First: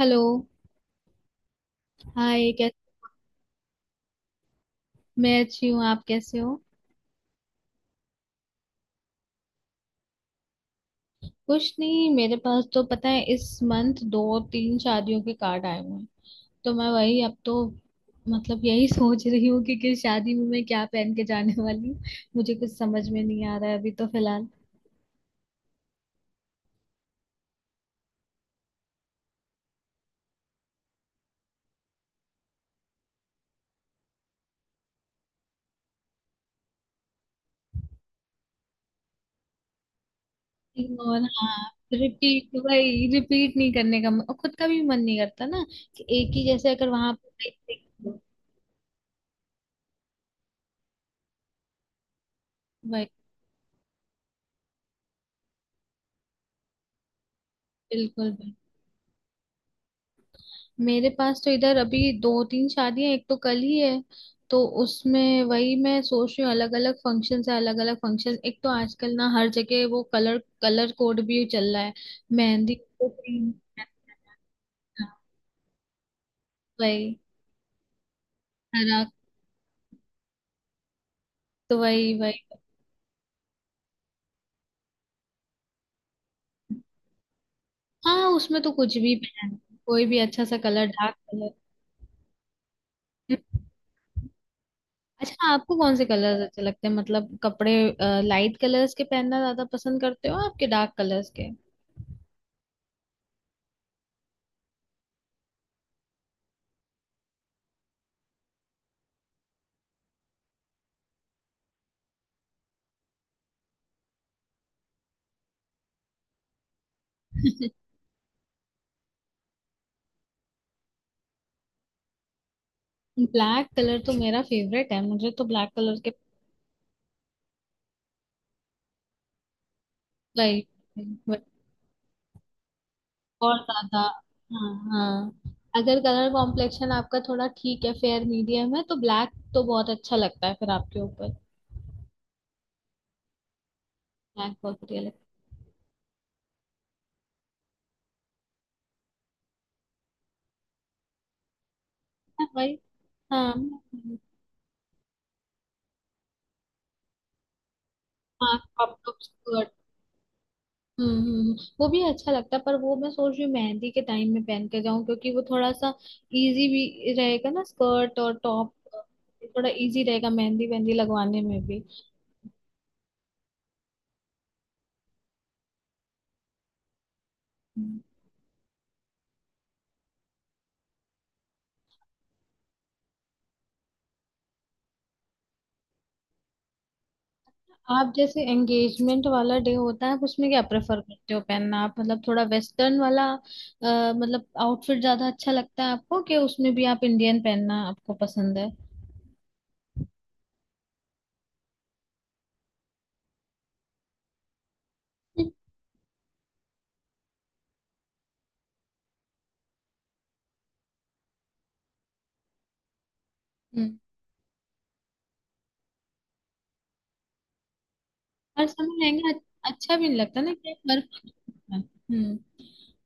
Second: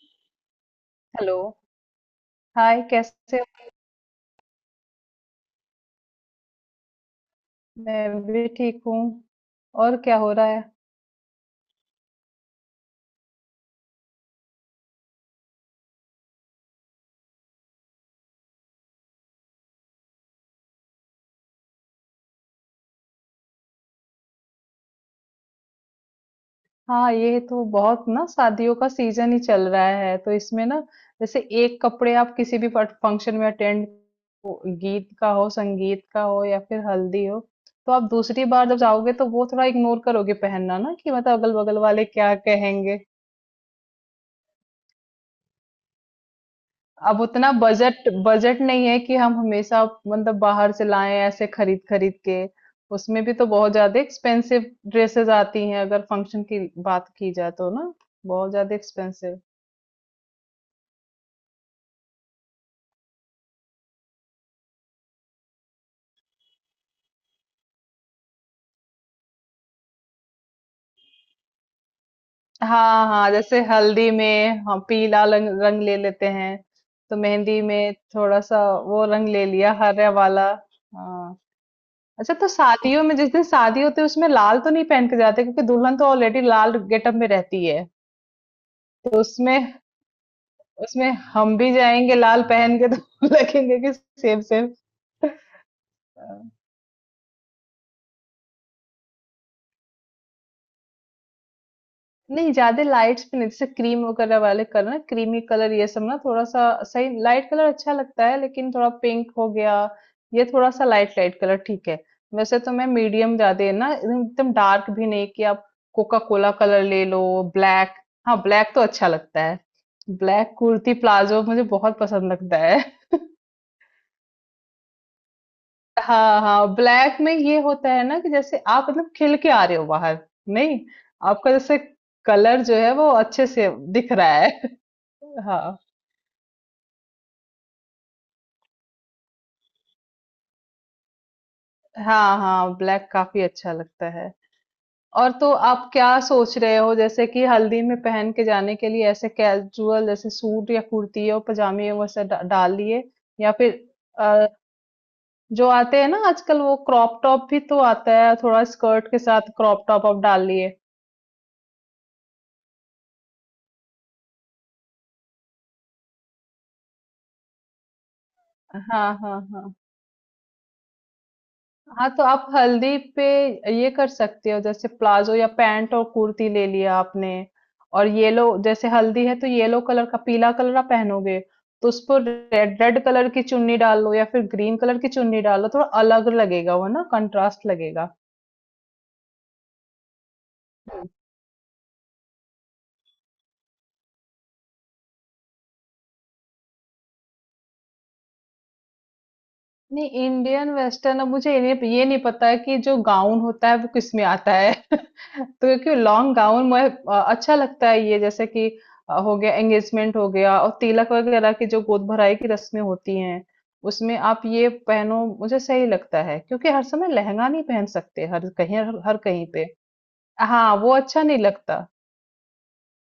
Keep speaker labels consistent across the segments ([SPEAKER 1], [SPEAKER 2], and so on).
[SPEAKER 1] Hello.
[SPEAKER 2] Hello.
[SPEAKER 1] Hi कै।
[SPEAKER 2] Hi कैसे हो।
[SPEAKER 1] मैं अच्छी हूँ, आप कैसे हो।
[SPEAKER 2] मैं भी ठीक हूँ। और क्या हो रहा है?
[SPEAKER 1] कुछ नहीं, मेरे पास तो पता है इस मंथ दो तीन शादियों के कार्ड आए हुए हैं। तो मैं वही अब तो मतलब यही सोच रही हूँ कि किस शादी में मैं क्या पहन के जाने वाली हूँ। मुझे कुछ समझ में नहीं आ रहा है अभी तो फिलहाल।
[SPEAKER 2] हाँ, ये तो बहुत ना, शादियों का सीजन ही चल रहा है, तो इसमें ना जैसे एक कपड़े आप किसी भी फंक्शन में अटेंड, गीत का हो, संगीत का हो या फिर हल्दी हो, तो आप दूसरी बार जब जाओगे तो वो थोड़ा इग्नोर करोगे पहनना ना कि
[SPEAKER 1] और
[SPEAKER 2] मतलब अगल
[SPEAKER 1] हाँ,
[SPEAKER 2] बगल वाले क्या
[SPEAKER 1] रिपीट
[SPEAKER 2] कहेंगे।
[SPEAKER 1] वही रिपीट नहीं करने का और खुद का भी मन नहीं करता ना कि एक ही जैसे अगर वहां
[SPEAKER 2] अब
[SPEAKER 1] पे
[SPEAKER 2] उतना बजट
[SPEAKER 1] वही।
[SPEAKER 2] बजट नहीं है कि हम हमेशा मतलब बाहर से लाएं, ऐसे खरीद खरीद के।
[SPEAKER 1] वही
[SPEAKER 2] उसमें भी तो बहुत ज्यादा एक्सपेंसिव ड्रेसेस आती हैं अगर फंक्शन की बात की जाए तो ना,
[SPEAKER 1] बिल्कुल।
[SPEAKER 2] बहुत ज्यादा एक्सपेंसिव।
[SPEAKER 1] मेरे पास तो इधर अभी दो तीन शादियां, एक तो कल ही है। तो उसमें वही मैं सोच रही हूँ, अलग अलग फंक्शन है। अलग अलग फंक्शन, एक तो आजकल ना हर जगह वो कलर कलर कोड भी चल रहा है। मेहंदी,
[SPEAKER 2] हाँ
[SPEAKER 1] तो
[SPEAKER 2] हाँ,
[SPEAKER 1] green,
[SPEAKER 2] जैसे हल्दी में हम पीला रंग रंग ले लेते हैं, तो
[SPEAKER 1] वही।
[SPEAKER 2] मेहंदी में थोड़ा सा
[SPEAKER 1] हरा,
[SPEAKER 2] वो रंग ले लिया, हरा वाला। हाँ।
[SPEAKER 1] तो वही
[SPEAKER 2] अच्छा,
[SPEAKER 1] वही।
[SPEAKER 2] तो शादियों में जिस दिन शादी होती है उसमें लाल तो नहीं पहन के जाते क्योंकि दुल्हन तो ऑलरेडी लाल गेटअप में रहती है,
[SPEAKER 1] हाँ, उसमें तो कुछ
[SPEAKER 2] तो
[SPEAKER 1] भी पहन,
[SPEAKER 2] उसमें,
[SPEAKER 1] कोई भी अच्छा सा कलर,
[SPEAKER 2] उसमें
[SPEAKER 1] डार्क कलर।
[SPEAKER 2] हम भी जाएँगे लाल पहन के तो लगेंगे कि सेम सेम। अ,
[SPEAKER 1] अच्छा, आपको कौन से कलर्स अच्छे लगते हैं, मतलब कपड़े लाइट कलर्स के पहनना ज्यादा पसंद करते हो आपके डार्क कलर्स के।
[SPEAKER 2] नहीं, ज़्यादा लाइट्स भी नहीं, जैसे क्रीम वगैरह वाले कलर ना, क्रीमी कलर, ये सब ना थोड़ा-सा सही, लाइट कलर अच्छा लगता है, लेकिन थोड़ा पिंक हो गया, ये थोड़ा-सा लाइट लाइट कलर ठीक है। वैसे तो मैं मीडियम, ज़्यादा ना एकदम एकदम डार्क भी नहीं कि आप कोका कोला कलर ले लो, ब्लैक। हाँ, ब्लैक तो अच्छा लगता है। ब्लैक कुर्ती प्लाज़ो मुझे बहुत पसंद लगता है।
[SPEAKER 1] ब्लैक कलर तो मेरा फेवरेट है, मुझे तो ब्लैक कलर के।
[SPEAKER 2] हाँ हाँ, ब्लैक में ये होता है ना कि जैसे आप मतलब खिल के आ रहे हो बाहर,
[SPEAKER 1] वही-
[SPEAKER 2] नहीं,
[SPEAKER 1] वही-
[SPEAKER 2] आपका जैसे कलर जो है वो अच्छे
[SPEAKER 1] और
[SPEAKER 2] से
[SPEAKER 1] ज्यादा,
[SPEAKER 2] दिख रहा है।
[SPEAKER 1] हाँ हाँ।
[SPEAKER 2] हाँ
[SPEAKER 1] अगर कलर कॉम्प्लेक्शन आपका थोड़ा ठीक है, फेयर मीडियम है, तो ब्लैक तो बहुत अच्छा लगता है फिर आपके ऊपर।
[SPEAKER 2] हाँ हाँ, ब्लैक काफी अच्छा लगता है।
[SPEAKER 1] ब्लैक बहुत बढ़िया लगता
[SPEAKER 2] और तो आप क्या सोच रहे हो, जैसे कि हल्दी में पहन के जाने के लिए ऐसे कैजुअल जैसे सूट या कुर्ती और पजामे वैसे
[SPEAKER 1] है
[SPEAKER 2] डाल
[SPEAKER 1] भाई।
[SPEAKER 2] लिए, या
[SPEAKER 1] हाँ।
[SPEAKER 2] फिर अ, जो आते हैं ना आजकल, वो क्रॉप टॉप भी तो आता है
[SPEAKER 1] हाँ,
[SPEAKER 2] थोड़ा
[SPEAKER 1] क्रॉप
[SPEAKER 2] स्कर्ट
[SPEAKER 1] टॉप
[SPEAKER 2] के साथ,
[SPEAKER 1] स्कर्ट।
[SPEAKER 2] क्रॉप टॉप आप डाल लिए।
[SPEAKER 1] हम्म हम्म, हम्म। वो भी अच्छा लगता है पर वो मैं सोच रही हूँ मेहंदी के टाइम में पहन के जाऊं, क्योंकि वो थोड़ा सा इजी भी रहेगा ना, स्कर्ट और टॉप।
[SPEAKER 2] हाँ हाँ
[SPEAKER 1] थोड़ा
[SPEAKER 2] हाँ।
[SPEAKER 1] इजी रहेगा मेहंदी वेहंदी लगवाने में भी।
[SPEAKER 2] हाँ, तो आप हल्दी पे ये कर सकते हो, जैसे प्लाजो या पैंट और कुर्ती ले लिया आपने, और येलो, जैसे हल्दी है तो येलो कलर का, पीला कलर आप पहनोगे, तो उस पर रेड रेड कलर की चुन्नी डाल लो या फिर ग्रीन कलर की चुन्नी डाल लो, थोड़ा अलग लगेगा वो ना, कंट्रास्ट
[SPEAKER 1] आप
[SPEAKER 2] लगेगा।
[SPEAKER 1] जैसे एंगेजमेंट वाला डे होता है, आप उसमें क्या प्रेफर करते हो पहनना, आप मतलब थोड़ा वेस्टर्न वाला मतलब आउटफिट ज्यादा अच्छा लगता है आपको कि उसमें भी आप इंडियन पहनना आपको पसंद है।
[SPEAKER 2] नहीं, इंडियन वेस्टर्न, अब मुझे ये नहीं पता है कि जो गाउन होता है वो किस में आता है तो, क्योंकि लॉन्ग गाउन मैं, अच्छा लगता है ये, जैसे कि हो गया एंगेजमेंट हो गया और तिलक वगैरह की जो गोद भराई की रस्में होती हैं,
[SPEAKER 1] हम्म।
[SPEAKER 2] उसमें आप ये पहनो मुझे सही लगता है, क्योंकि हर समय लहंगा नहीं पहन सकते हर
[SPEAKER 1] हर
[SPEAKER 2] कहीं,
[SPEAKER 1] समय
[SPEAKER 2] हर, हर
[SPEAKER 1] लहंगा
[SPEAKER 2] कहीं पे।
[SPEAKER 1] अच्छा भी नहीं लगता ना कि
[SPEAKER 2] हाँ
[SPEAKER 1] आप
[SPEAKER 2] वो
[SPEAKER 1] हर।
[SPEAKER 2] अच्छा नहीं लगता।
[SPEAKER 1] हम्म,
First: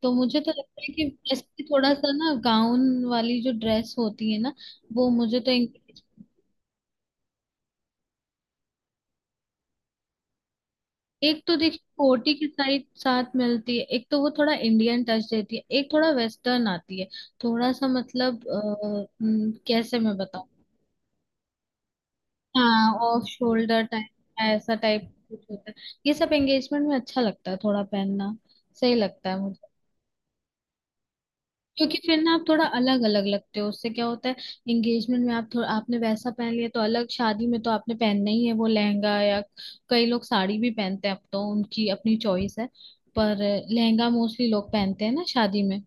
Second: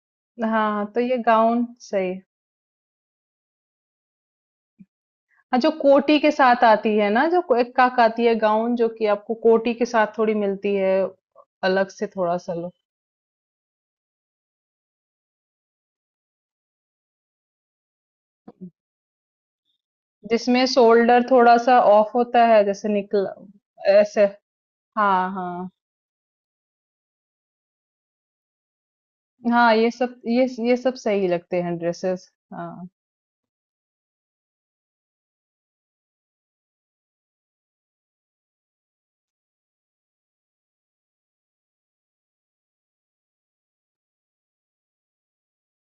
[SPEAKER 1] तो मुझे तो लगता
[SPEAKER 2] हाँ,
[SPEAKER 1] है
[SPEAKER 2] तो
[SPEAKER 1] कि
[SPEAKER 2] ये
[SPEAKER 1] वैसे
[SPEAKER 2] गाउन
[SPEAKER 1] थोड़ा सा
[SPEAKER 2] सही।
[SPEAKER 1] ना गाउन वाली जो ड्रेस होती है ना, वो मुझे तो।
[SPEAKER 2] हाँ, जो कोटी के साथ आती है ना, जो एक काक आती है गाउन, जो कि आपको कोटी के साथ थोड़ी मिलती है।
[SPEAKER 1] एक तो देखिए
[SPEAKER 2] अलग से
[SPEAKER 1] कोटी
[SPEAKER 2] थोड़ा
[SPEAKER 1] की
[SPEAKER 2] सा लो,
[SPEAKER 1] साइड साथ मिलती है, एक तो वो थोड़ा इंडियन टच देती है, एक थोड़ा वेस्टर्न आती है। थोड़ा सा मतलब कैसे मैं बताऊं।
[SPEAKER 2] जिसमें शोल्डर थोड़ा सा ऑफ होता है, जैसे
[SPEAKER 1] हाँ, ऑफ
[SPEAKER 2] निकल,
[SPEAKER 1] शोल्डर
[SPEAKER 2] ऐसे।
[SPEAKER 1] टाइप। ऐसा टाइप
[SPEAKER 2] हाँ
[SPEAKER 1] कुछ होता
[SPEAKER 2] हाँ।
[SPEAKER 1] है। ये सब एंगेजमेंट में अच्छा लगता है थोड़ा पहनना, सही लगता है मुझे।
[SPEAKER 2] हाँ, ये सब, ये सब सही लगते हैं
[SPEAKER 1] क्योंकि फिर
[SPEAKER 2] ड्रेसेस,
[SPEAKER 1] ना आप थोड़ा
[SPEAKER 2] हाँ।
[SPEAKER 1] अलग अलग लगते हो, उससे क्या होता है, एंगेजमेंट में आप थोड़ा आपने वैसा पहन लिया तो अलग। शादी में तो आपने पहनना ही है वो लहंगा, या कई लोग साड़ी भी पहनते हैं अब तो, उनकी अपनी चॉइस है। पर लहंगा मोस्टली लोग पहनते हैं ना शादी में।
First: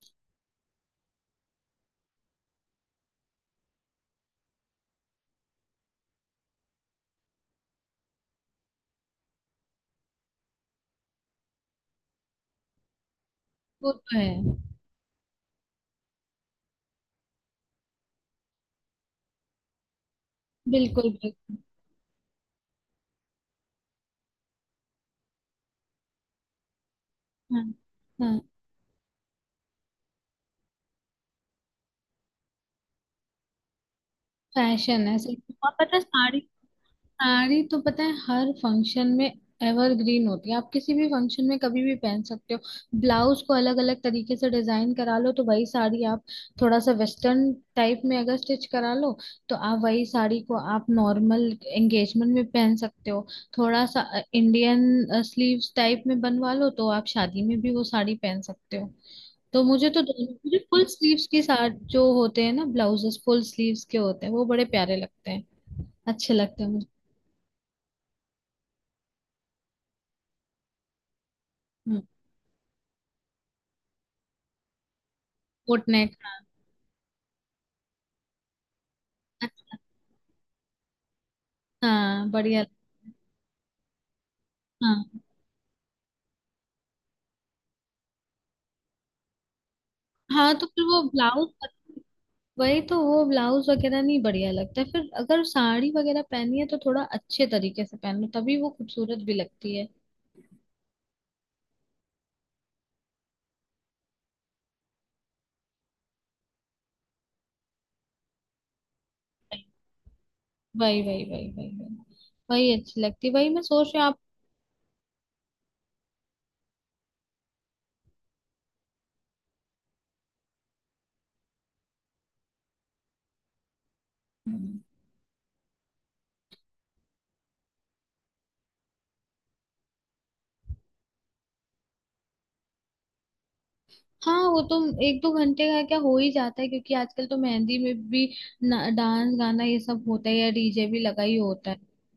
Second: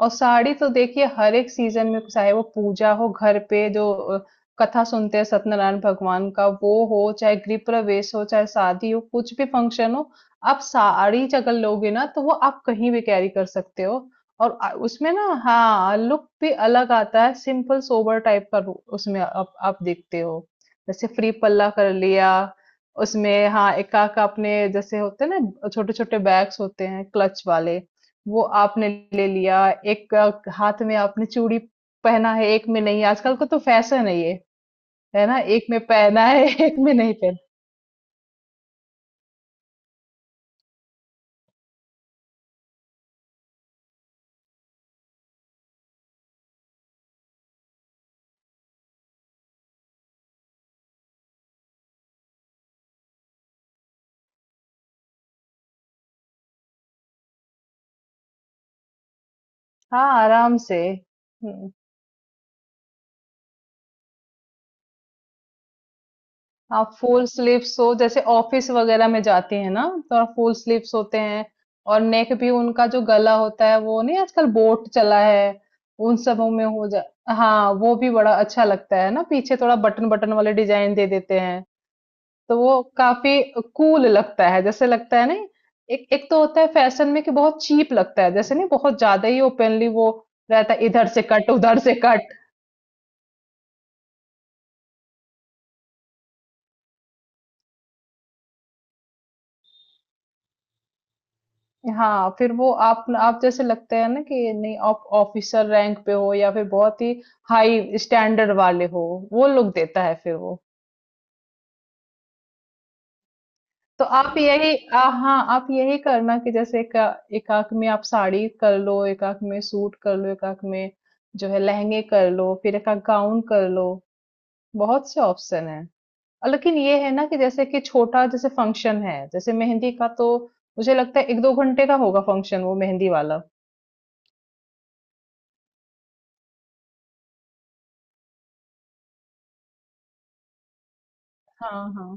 [SPEAKER 2] और साड़ी तो देखिए हर एक सीजन में, चाहे वो पूजा हो घर पे जो कथा सुनते हैं, सत्यनारायण भगवान का वो हो, चाहे गृह प्रवेश हो, चाहे शादी हो, कुछ भी फंक्शन हो, आप साड़ी अगर लोगे ना, तो वो आप कहीं भी कैरी कर सकते
[SPEAKER 1] वो
[SPEAKER 2] हो।
[SPEAKER 1] तो है।
[SPEAKER 2] और उसमें ना, हाँ, लुक भी अलग आता है, सिंपल सोबर टाइप का, उसमें आप देखते हो, जैसे
[SPEAKER 1] बिल्कुल
[SPEAKER 2] फ्री
[SPEAKER 1] बिल्कुल।
[SPEAKER 2] पल्ला कर लिया, उसमें हाँ, एकाक अपने जैसे होते हैं ना, छोटे छोटे बैग्स होते हैं क्लच
[SPEAKER 1] हाँ
[SPEAKER 2] वाले, वो
[SPEAKER 1] हाँ।
[SPEAKER 2] आपने ले लिया, एक हाथ में आपने चूड़ी पहना है, एक में नहीं, आजकल का तो फैशन है ये,
[SPEAKER 1] फैशन है
[SPEAKER 2] है ना?
[SPEAKER 1] सिर्फ,
[SPEAKER 2] एक
[SPEAKER 1] और
[SPEAKER 2] में
[SPEAKER 1] पता है
[SPEAKER 2] पहना
[SPEAKER 1] साड़ी,
[SPEAKER 2] है, एक में नहीं पहना।
[SPEAKER 1] साड़ी तो पता है हर फंक्शन में एवरग्रीन होती है। आप किसी भी फंक्शन में कभी भी पहन सकते हो। ब्लाउज को अलग अलग तरीके से डिजाइन करा लो तो वही साड़ी आप थोड़ा सा वेस्टर्न टाइप में अगर स्टिच करा लो तो आप वही साड़ी को आप नॉर्मल एंगेजमेंट में पहन सकते हो। थोड़ा सा इंडियन स्लीव्स टाइप में बनवा लो तो आप शादी में भी वो साड़ी पहन सकते हो। तो मुझे तो
[SPEAKER 2] हाँ,
[SPEAKER 1] दोनों
[SPEAKER 2] आराम
[SPEAKER 1] मुझे
[SPEAKER 2] से।
[SPEAKER 1] फुल स्लीव्स के साथ
[SPEAKER 2] हुँ।
[SPEAKER 1] जो होते हैं ना ब्लाउजेस फुल स्लीव्स के होते हैं वो बड़े प्यारे लगते हैं। अच्छे लगते हैं मुझे।
[SPEAKER 2] आप फुल स्लीव्स हो, जैसे ऑफिस वगैरह में जाती हैं ना, तो आप फुल स्लीव्स होते हैं, और नेक भी उनका जो गला होता है, वो नहीं, आजकल बोट चला है,
[SPEAKER 1] कोट नेक।
[SPEAKER 2] उन सबों में हो जा, हाँ, वो भी बड़ा अच्छा लगता है ना, पीछे थोड़ा बटन-बटन वाले डिज़ाइन दे देते हैं।
[SPEAKER 1] हाँ
[SPEAKER 2] तो
[SPEAKER 1] बढ़िया।
[SPEAKER 2] वो काफी कूल लगता है, जैसे
[SPEAKER 1] हाँ
[SPEAKER 2] लगता है नहीं। एक, एक तो होता है फैशन में कि बहुत चीप लगता है, जैसे नहीं, बहुत ज्यादा ही ओपनली वो
[SPEAKER 1] हाँ, तो
[SPEAKER 2] रहता
[SPEAKER 1] फिर
[SPEAKER 2] है,
[SPEAKER 1] वो
[SPEAKER 2] इधर से
[SPEAKER 1] ब्लाउज,
[SPEAKER 2] कट, उधर से कट।
[SPEAKER 1] वही। तो वो ब्लाउज वगैरह नहीं बढ़िया लगता है फिर, अगर साड़ी वगैरह पहनी है तो थोड़ा अच्छे तरीके से पहनो तभी वो खूबसूरत भी लगती है।
[SPEAKER 2] हाँ, फिर वो आप, जैसे लगते हैं ना कि नहीं, आप ऑफिसर रैंक पे हो या फिर बहुत ही हाई स्टैंडर्ड वाले हो, वो लुक देता है फिर वो।
[SPEAKER 1] वही वही वही वही वही वही अच्छी लगती है, वही मैं सोच रही
[SPEAKER 2] तो
[SPEAKER 1] हूँ आप।
[SPEAKER 2] आप यही हाँ, आप यही करना कि जैसे एक, एक आंख में आप साड़ी कर लो, एक आंख में सूट कर लो, एक आंख में जो है लहंगे कर लो, फिर एक आंख गाउन कर लो। बहुत से ऑप्शन हैं। और लेकिन ये है ना कि जैसे कि छोटा जैसे फंक्शन है, जैसे मेहंदी का, तो मुझे लगता है एक दो घंटे का होगा फंक्शन वो मेहंदी वाला।
[SPEAKER 1] हाँ वो तो एक दो घंटे का क्या हो ही जाता है, क्योंकि आजकल तो मेहंदी में भी डांस गाना ये सब होता है, या डीजे भी लगा ही होता है।
[SPEAKER 2] हाँ हाँ।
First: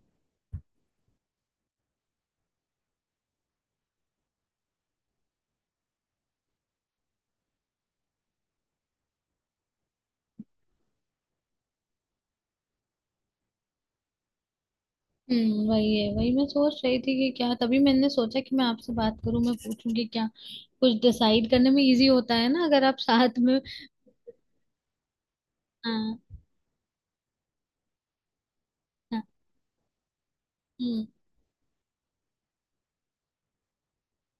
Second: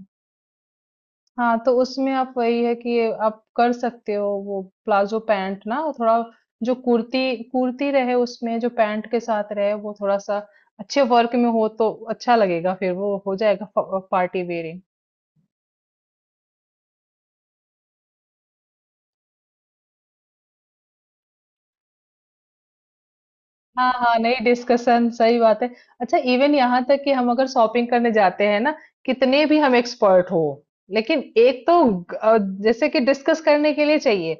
[SPEAKER 2] हाँ, तो उसमें आप वही है कि ये आप कर सकते हो, वो प्लाजो पैंट ना, और थोड़ा जो कुर्ती कुर्ती रहे उसमें, जो पैंट के साथ रहे वो थोड़ा सा अच्छे वर्क में हो तो अच्छा लगेगा, फिर वो हो जाएगा पार्टी वेयरिंग।
[SPEAKER 1] हम्म, वही है। वही मैं सोच रही थी कि क्या, तभी मैंने सोचा कि मैं आपसे बात करूं, मैं पूछूं कि क्या, कुछ डिसाइड करने में इजी होता है ना अगर आप साथ में।
[SPEAKER 2] हाँ, हाँ, नहीं, डिस्कशन सही बात है। अच्छा,
[SPEAKER 1] हाँ
[SPEAKER 2] इवन यहाँ तक कि हम अगर शॉपिंग करने जाते हैं ना,
[SPEAKER 1] हाँ।
[SPEAKER 2] कितने भी हम एक्सपर्ट हो,
[SPEAKER 1] हम्म।
[SPEAKER 2] लेकिन एक तो जैसे कि डिस्कस करने के लिए चाहिए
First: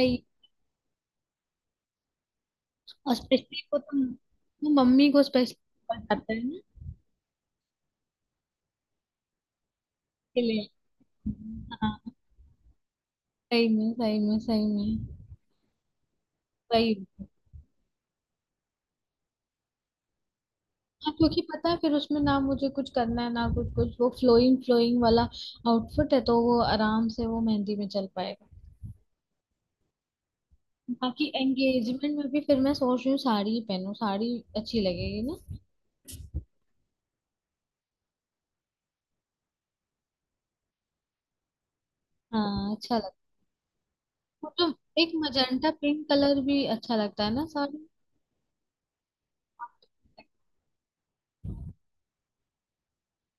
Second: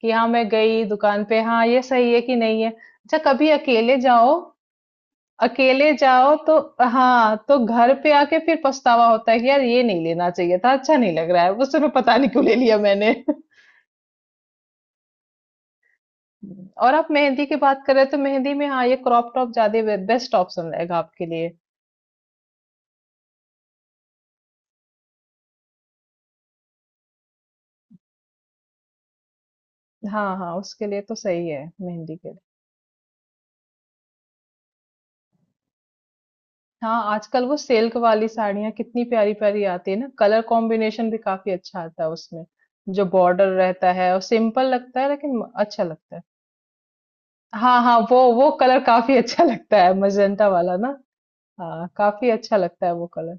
[SPEAKER 2] कि हाँ मैं गई दुकान पे, हाँ ये सही है कि नहीं है।
[SPEAKER 1] और
[SPEAKER 2] अच्छा, कभी
[SPEAKER 1] स्पेशली को
[SPEAKER 2] अकेले
[SPEAKER 1] तो
[SPEAKER 2] जाओ,
[SPEAKER 1] तो मम्मी को स्पेशली
[SPEAKER 2] अकेले
[SPEAKER 1] पड़ जाता
[SPEAKER 2] जाओ
[SPEAKER 1] है
[SPEAKER 2] तो
[SPEAKER 1] ना
[SPEAKER 2] हाँ, तो घर पे आके फिर पछतावा होता है कि यार ये नहीं लेना
[SPEAKER 1] के
[SPEAKER 2] चाहिए
[SPEAKER 1] लिए।
[SPEAKER 2] था, अच्छा नहीं लग रहा है, उस समय
[SPEAKER 1] हाँ,
[SPEAKER 2] पता नहीं क्यों ले लिया मैंने।
[SPEAKER 1] सही में सही में सही में।
[SPEAKER 2] और
[SPEAKER 1] वही।
[SPEAKER 2] आप मेहंदी की बात करें तो मेहंदी में हाँ, ये क्रॉप टॉप ज्यादा बेस्ट ऑप्शन रहेगा
[SPEAKER 1] हाँ
[SPEAKER 2] आपके
[SPEAKER 1] क्योंकि
[SPEAKER 2] लिए।
[SPEAKER 1] पता है फिर उसमें ना मुझे कुछ करना है ना कुछ कुछ, वो फ्लोइंग फ्लोइंग वाला आउटफिट है तो वो आराम से वो मेहंदी में चल पाएगा।
[SPEAKER 2] हाँ हाँ, उसके लिए तो
[SPEAKER 1] बाकी
[SPEAKER 2] सही है
[SPEAKER 1] एंगेजमेंट
[SPEAKER 2] मेहंदी
[SPEAKER 1] में
[SPEAKER 2] के लिए।
[SPEAKER 1] भी फिर मैं सोच रही हूँ साड़ी ही पहनूं, साड़ी अच्छी लगेगी ना।
[SPEAKER 2] हाँ, आजकल वो सिल्क वाली साड़ियाँ कितनी प्यारी प्यारी आती है ना, कलर कॉम्बिनेशन भी काफी अच्छा आता है उसमें,
[SPEAKER 1] हाँ, अच्छा
[SPEAKER 2] जो
[SPEAKER 1] लगता
[SPEAKER 2] बॉर्डर रहता है, और
[SPEAKER 1] है तो।
[SPEAKER 2] सिंपल लगता है
[SPEAKER 1] एक
[SPEAKER 2] लेकिन
[SPEAKER 1] मजेंटा
[SPEAKER 2] अच्छा
[SPEAKER 1] पिंक
[SPEAKER 2] लगता है।
[SPEAKER 1] कलर भी अच्छा लगता है ना साड़ी
[SPEAKER 2] हाँ
[SPEAKER 1] में?
[SPEAKER 2] हाँ, वो कलर काफी अच्छा लगता है, मजेंटा वाला ना। हाँ, काफी अच्छा लगता है वो कलर।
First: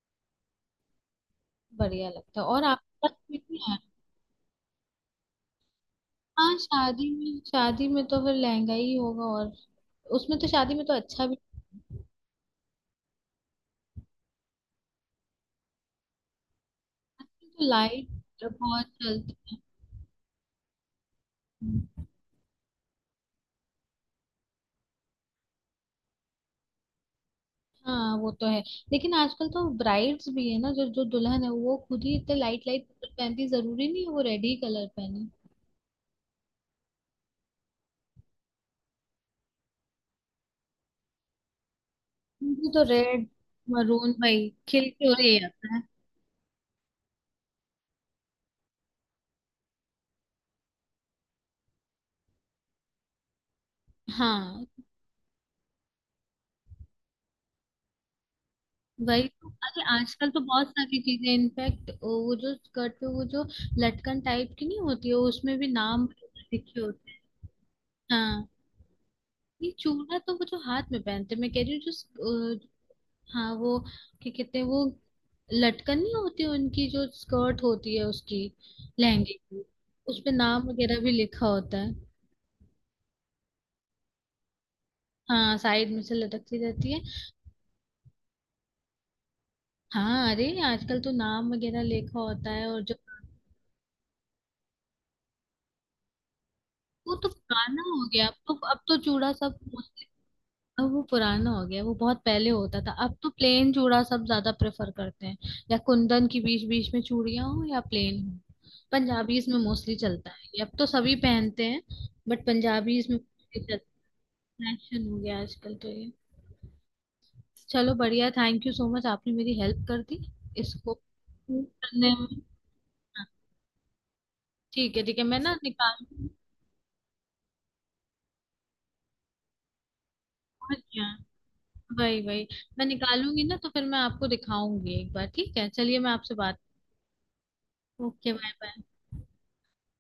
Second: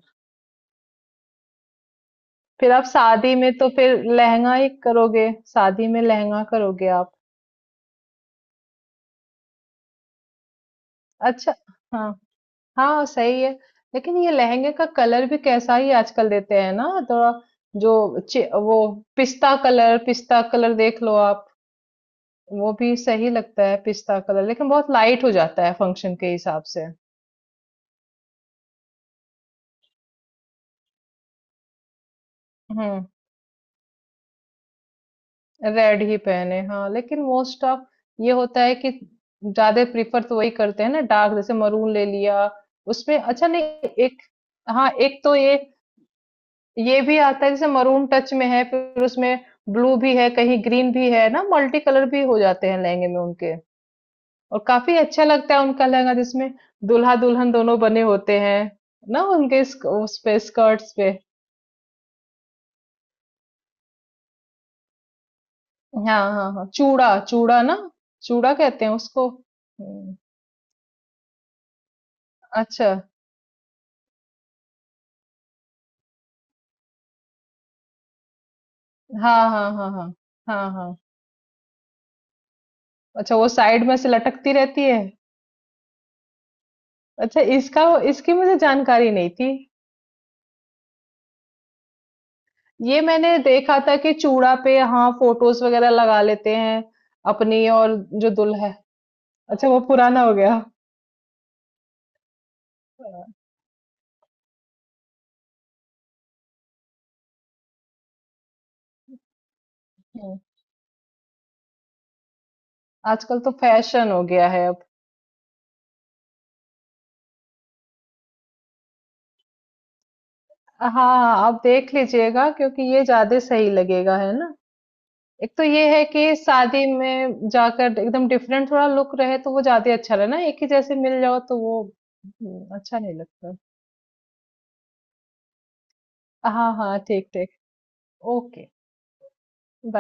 [SPEAKER 1] बढ़िया लगता है और
[SPEAKER 2] फिर आप
[SPEAKER 1] आपके पास
[SPEAKER 2] शादी
[SPEAKER 1] भी
[SPEAKER 2] में तो
[SPEAKER 1] नहीं है।
[SPEAKER 2] फिर लहंगा ही करोगे, शादी में लहंगा
[SPEAKER 1] हाँ,
[SPEAKER 2] करोगे
[SPEAKER 1] शादी
[SPEAKER 2] आप।
[SPEAKER 1] में, शादी में तो फिर लहंगा ही होगा, और उसमें तो शादी में तो अच्छा भी।
[SPEAKER 2] अच्छा। हाँ। हाँ, सही है। लेकिन ये लहंगे का कलर भी कैसा ही आजकल देते हैं ना, थोड़ा
[SPEAKER 1] तो
[SPEAKER 2] जो
[SPEAKER 1] लाइट
[SPEAKER 2] चि वो
[SPEAKER 1] बहुत चलती
[SPEAKER 2] पिस्ता
[SPEAKER 1] है।
[SPEAKER 2] कलर, पिस्ता कलर देख लो आप, वो भी सही लगता है पिस्ता कलर, लेकिन बहुत लाइट हो जाता है फंक्शन के हिसाब से।
[SPEAKER 1] हाँ वो तो है। लेकिन आजकल तो ब्राइड्स भी है ना, जो जो दुल्हन है वो खुद ही इतने लाइट लाइट
[SPEAKER 2] हम्म,
[SPEAKER 1] पहनती, जरूरी नहीं है वो रेड ही कलर पहने।
[SPEAKER 2] रेड ही पहने हाँ, लेकिन मोस्ट ऑफ ये होता है कि ज्यादा प्रिफर तो वही करते हैं ना डार्क, जैसे मरून ले लिया,
[SPEAKER 1] मुझे तो
[SPEAKER 2] उसमें
[SPEAKER 1] रेड
[SPEAKER 2] अच्छा नहीं।
[SPEAKER 1] मरून
[SPEAKER 2] एक,
[SPEAKER 1] भाई खिल
[SPEAKER 2] हाँ
[SPEAKER 1] के, और
[SPEAKER 2] एक तो
[SPEAKER 1] ये
[SPEAKER 2] ये
[SPEAKER 1] आता है
[SPEAKER 2] ये भी आता है, जैसे मरून टच में है, फिर उसमें ब्लू भी है, कहीं ग्रीन भी है ना, मल्टी कलर भी हो जाते हैं लहंगे में उनके। और
[SPEAKER 1] हाँ।
[SPEAKER 2] काफ़ी अच्छा लगता है उनका लहंगा जिसमें दूल्हा-दुल्हन दोनों बने होते हैं, ना
[SPEAKER 1] वही तो,
[SPEAKER 2] उनके
[SPEAKER 1] अरे
[SPEAKER 2] स्क, उस
[SPEAKER 1] आजकल तो
[SPEAKER 2] पे,
[SPEAKER 1] बहुत
[SPEAKER 2] स्कर्ट्स
[SPEAKER 1] सारी
[SPEAKER 2] पे।
[SPEAKER 1] चीजें इनफैक्ट वो जो स्कर्ट पे, वो जो लटकन टाइप की नहीं होती है उसमें भी नाम
[SPEAKER 2] हाँ, हाँ, हाँ,
[SPEAKER 1] लिखे होते हैं।
[SPEAKER 2] चूड़ा चूड़ा ना?
[SPEAKER 1] हाँ,
[SPEAKER 2] चूड़ा कहते हैं उसको?
[SPEAKER 1] ये चूड़ा
[SPEAKER 2] हुँ,
[SPEAKER 1] तो वो जो हाथ में पहनते हैं, मैं कह रही हूँ जो
[SPEAKER 2] अच्छा।
[SPEAKER 1] हाँ वो, क्या कहते हैं वो, लटकन नहीं होती उनकी जो स्कर्ट होती है उसकी, लहंगे
[SPEAKER 2] हाँ,
[SPEAKER 1] की।
[SPEAKER 2] हाँ, हाँ, हाँ।
[SPEAKER 1] उसपे नाम
[SPEAKER 2] हाँ, हाँ।
[SPEAKER 1] वगैरह भी लिखा होता है।
[SPEAKER 2] अच्छा, वो साइड में से लटकती रहती है?
[SPEAKER 1] हाँ, साइड में से लटकती रहती है।
[SPEAKER 2] अच्छा, इसका, इसकी मुझे जानकारी नहीं थी।
[SPEAKER 1] हाँ अरे आजकल तो नाम वगैरह लिखा होता है और जो,
[SPEAKER 2] ये मैंने देखा था कि चूड़ा पे हाँ फोटोज वगैरह लगा लेते हैं
[SPEAKER 1] वो तो
[SPEAKER 2] अपनी
[SPEAKER 1] पुराना
[SPEAKER 2] और
[SPEAKER 1] हो गया।
[SPEAKER 2] जो
[SPEAKER 1] अब तो,
[SPEAKER 2] दुल्हा है।
[SPEAKER 1] अब तो चूड़ा सब
[SPEAKER 2] अच्छा, वो
[SPEAKER 1] मोस्टली,
[SPEAKER 2] पुराना हो गया।
[SPEAKER 1] अब वो पुराना हो गया, वो बहुत पहले होता था। अब तो प्लेन चूड़ा सब ज्यादा प्रेफर करते हैं, या कुंदन की बीच बीच में चूड़ियां हो या प्लेन हो। पंजाबीज में मोस्टली चलता
[SPEAKER 2] हम्म,
[SPEAKER 1] है ये, अब तो सभी पहनते हैं, बट पंजाबीज में
[SPEAKER 2] आजकल तो
[SPEAKER 1] mostly चलता
[SPEAKER 2] फैशन हो गया है
[SPEAKER 1] है।
[SPEAKER 2] अब।
[SPEAKER 1] फैशन हो गया आजकल तो ये। चलो बढ़िया, थैंक यू सो मच, आपने मेरी हेल्प कर दी
[SPEAKER 2] हाँ
[SPEAKER 1] इसको
[SPEAKER 2] हाँ, आप देख
[SPEAKER 1] करने में।
[SPEAKER 2] लीजिएगा क्योंकि ये
[SPEAKER 1] हाँ,
[SPEAKER 2] ज्यादा सही लगेगा, है ना?
[SPEAKER 1] ठीक है ठीक है, मैं
[SPEAKER 2] एक
[SPEAKER 1] ना
[SPEAKER 2] तो ये है
[SPEAKER 1] निकाल,
[SPEAKER 2] कि शादी में जाकर एकदम डिफरेंट थोड़ा लुक रहे तो वो ज्यादा अच्छा रहे ना, एक ही
[SPEAKER 1] पहुंच
[SPEAKER 2] जैसे
[SPEAKER 1] गया,
[SPEAKER 2] मिल जाओ तो वो
[SPEAKER 1] वही वही। मैं
[SPEAKER 2] अच्छा नहीं
[SPEAKER 1] निकालूंगी
[SPEAKER 2] लगता।
[SPEAKER 1] ना तो फिर मैं आपको दिखाऊंगी एक बार, ठीक है, चलिए मैं आपसे बात।
[SPEAKER 2] हाँ हाँ, ठीक ठीक।
[SPEAKER 1] Okay, bye
[SPEAKER 2] okay,
[SPEAKER 1] bye.
[SPEAKER 2] Bye.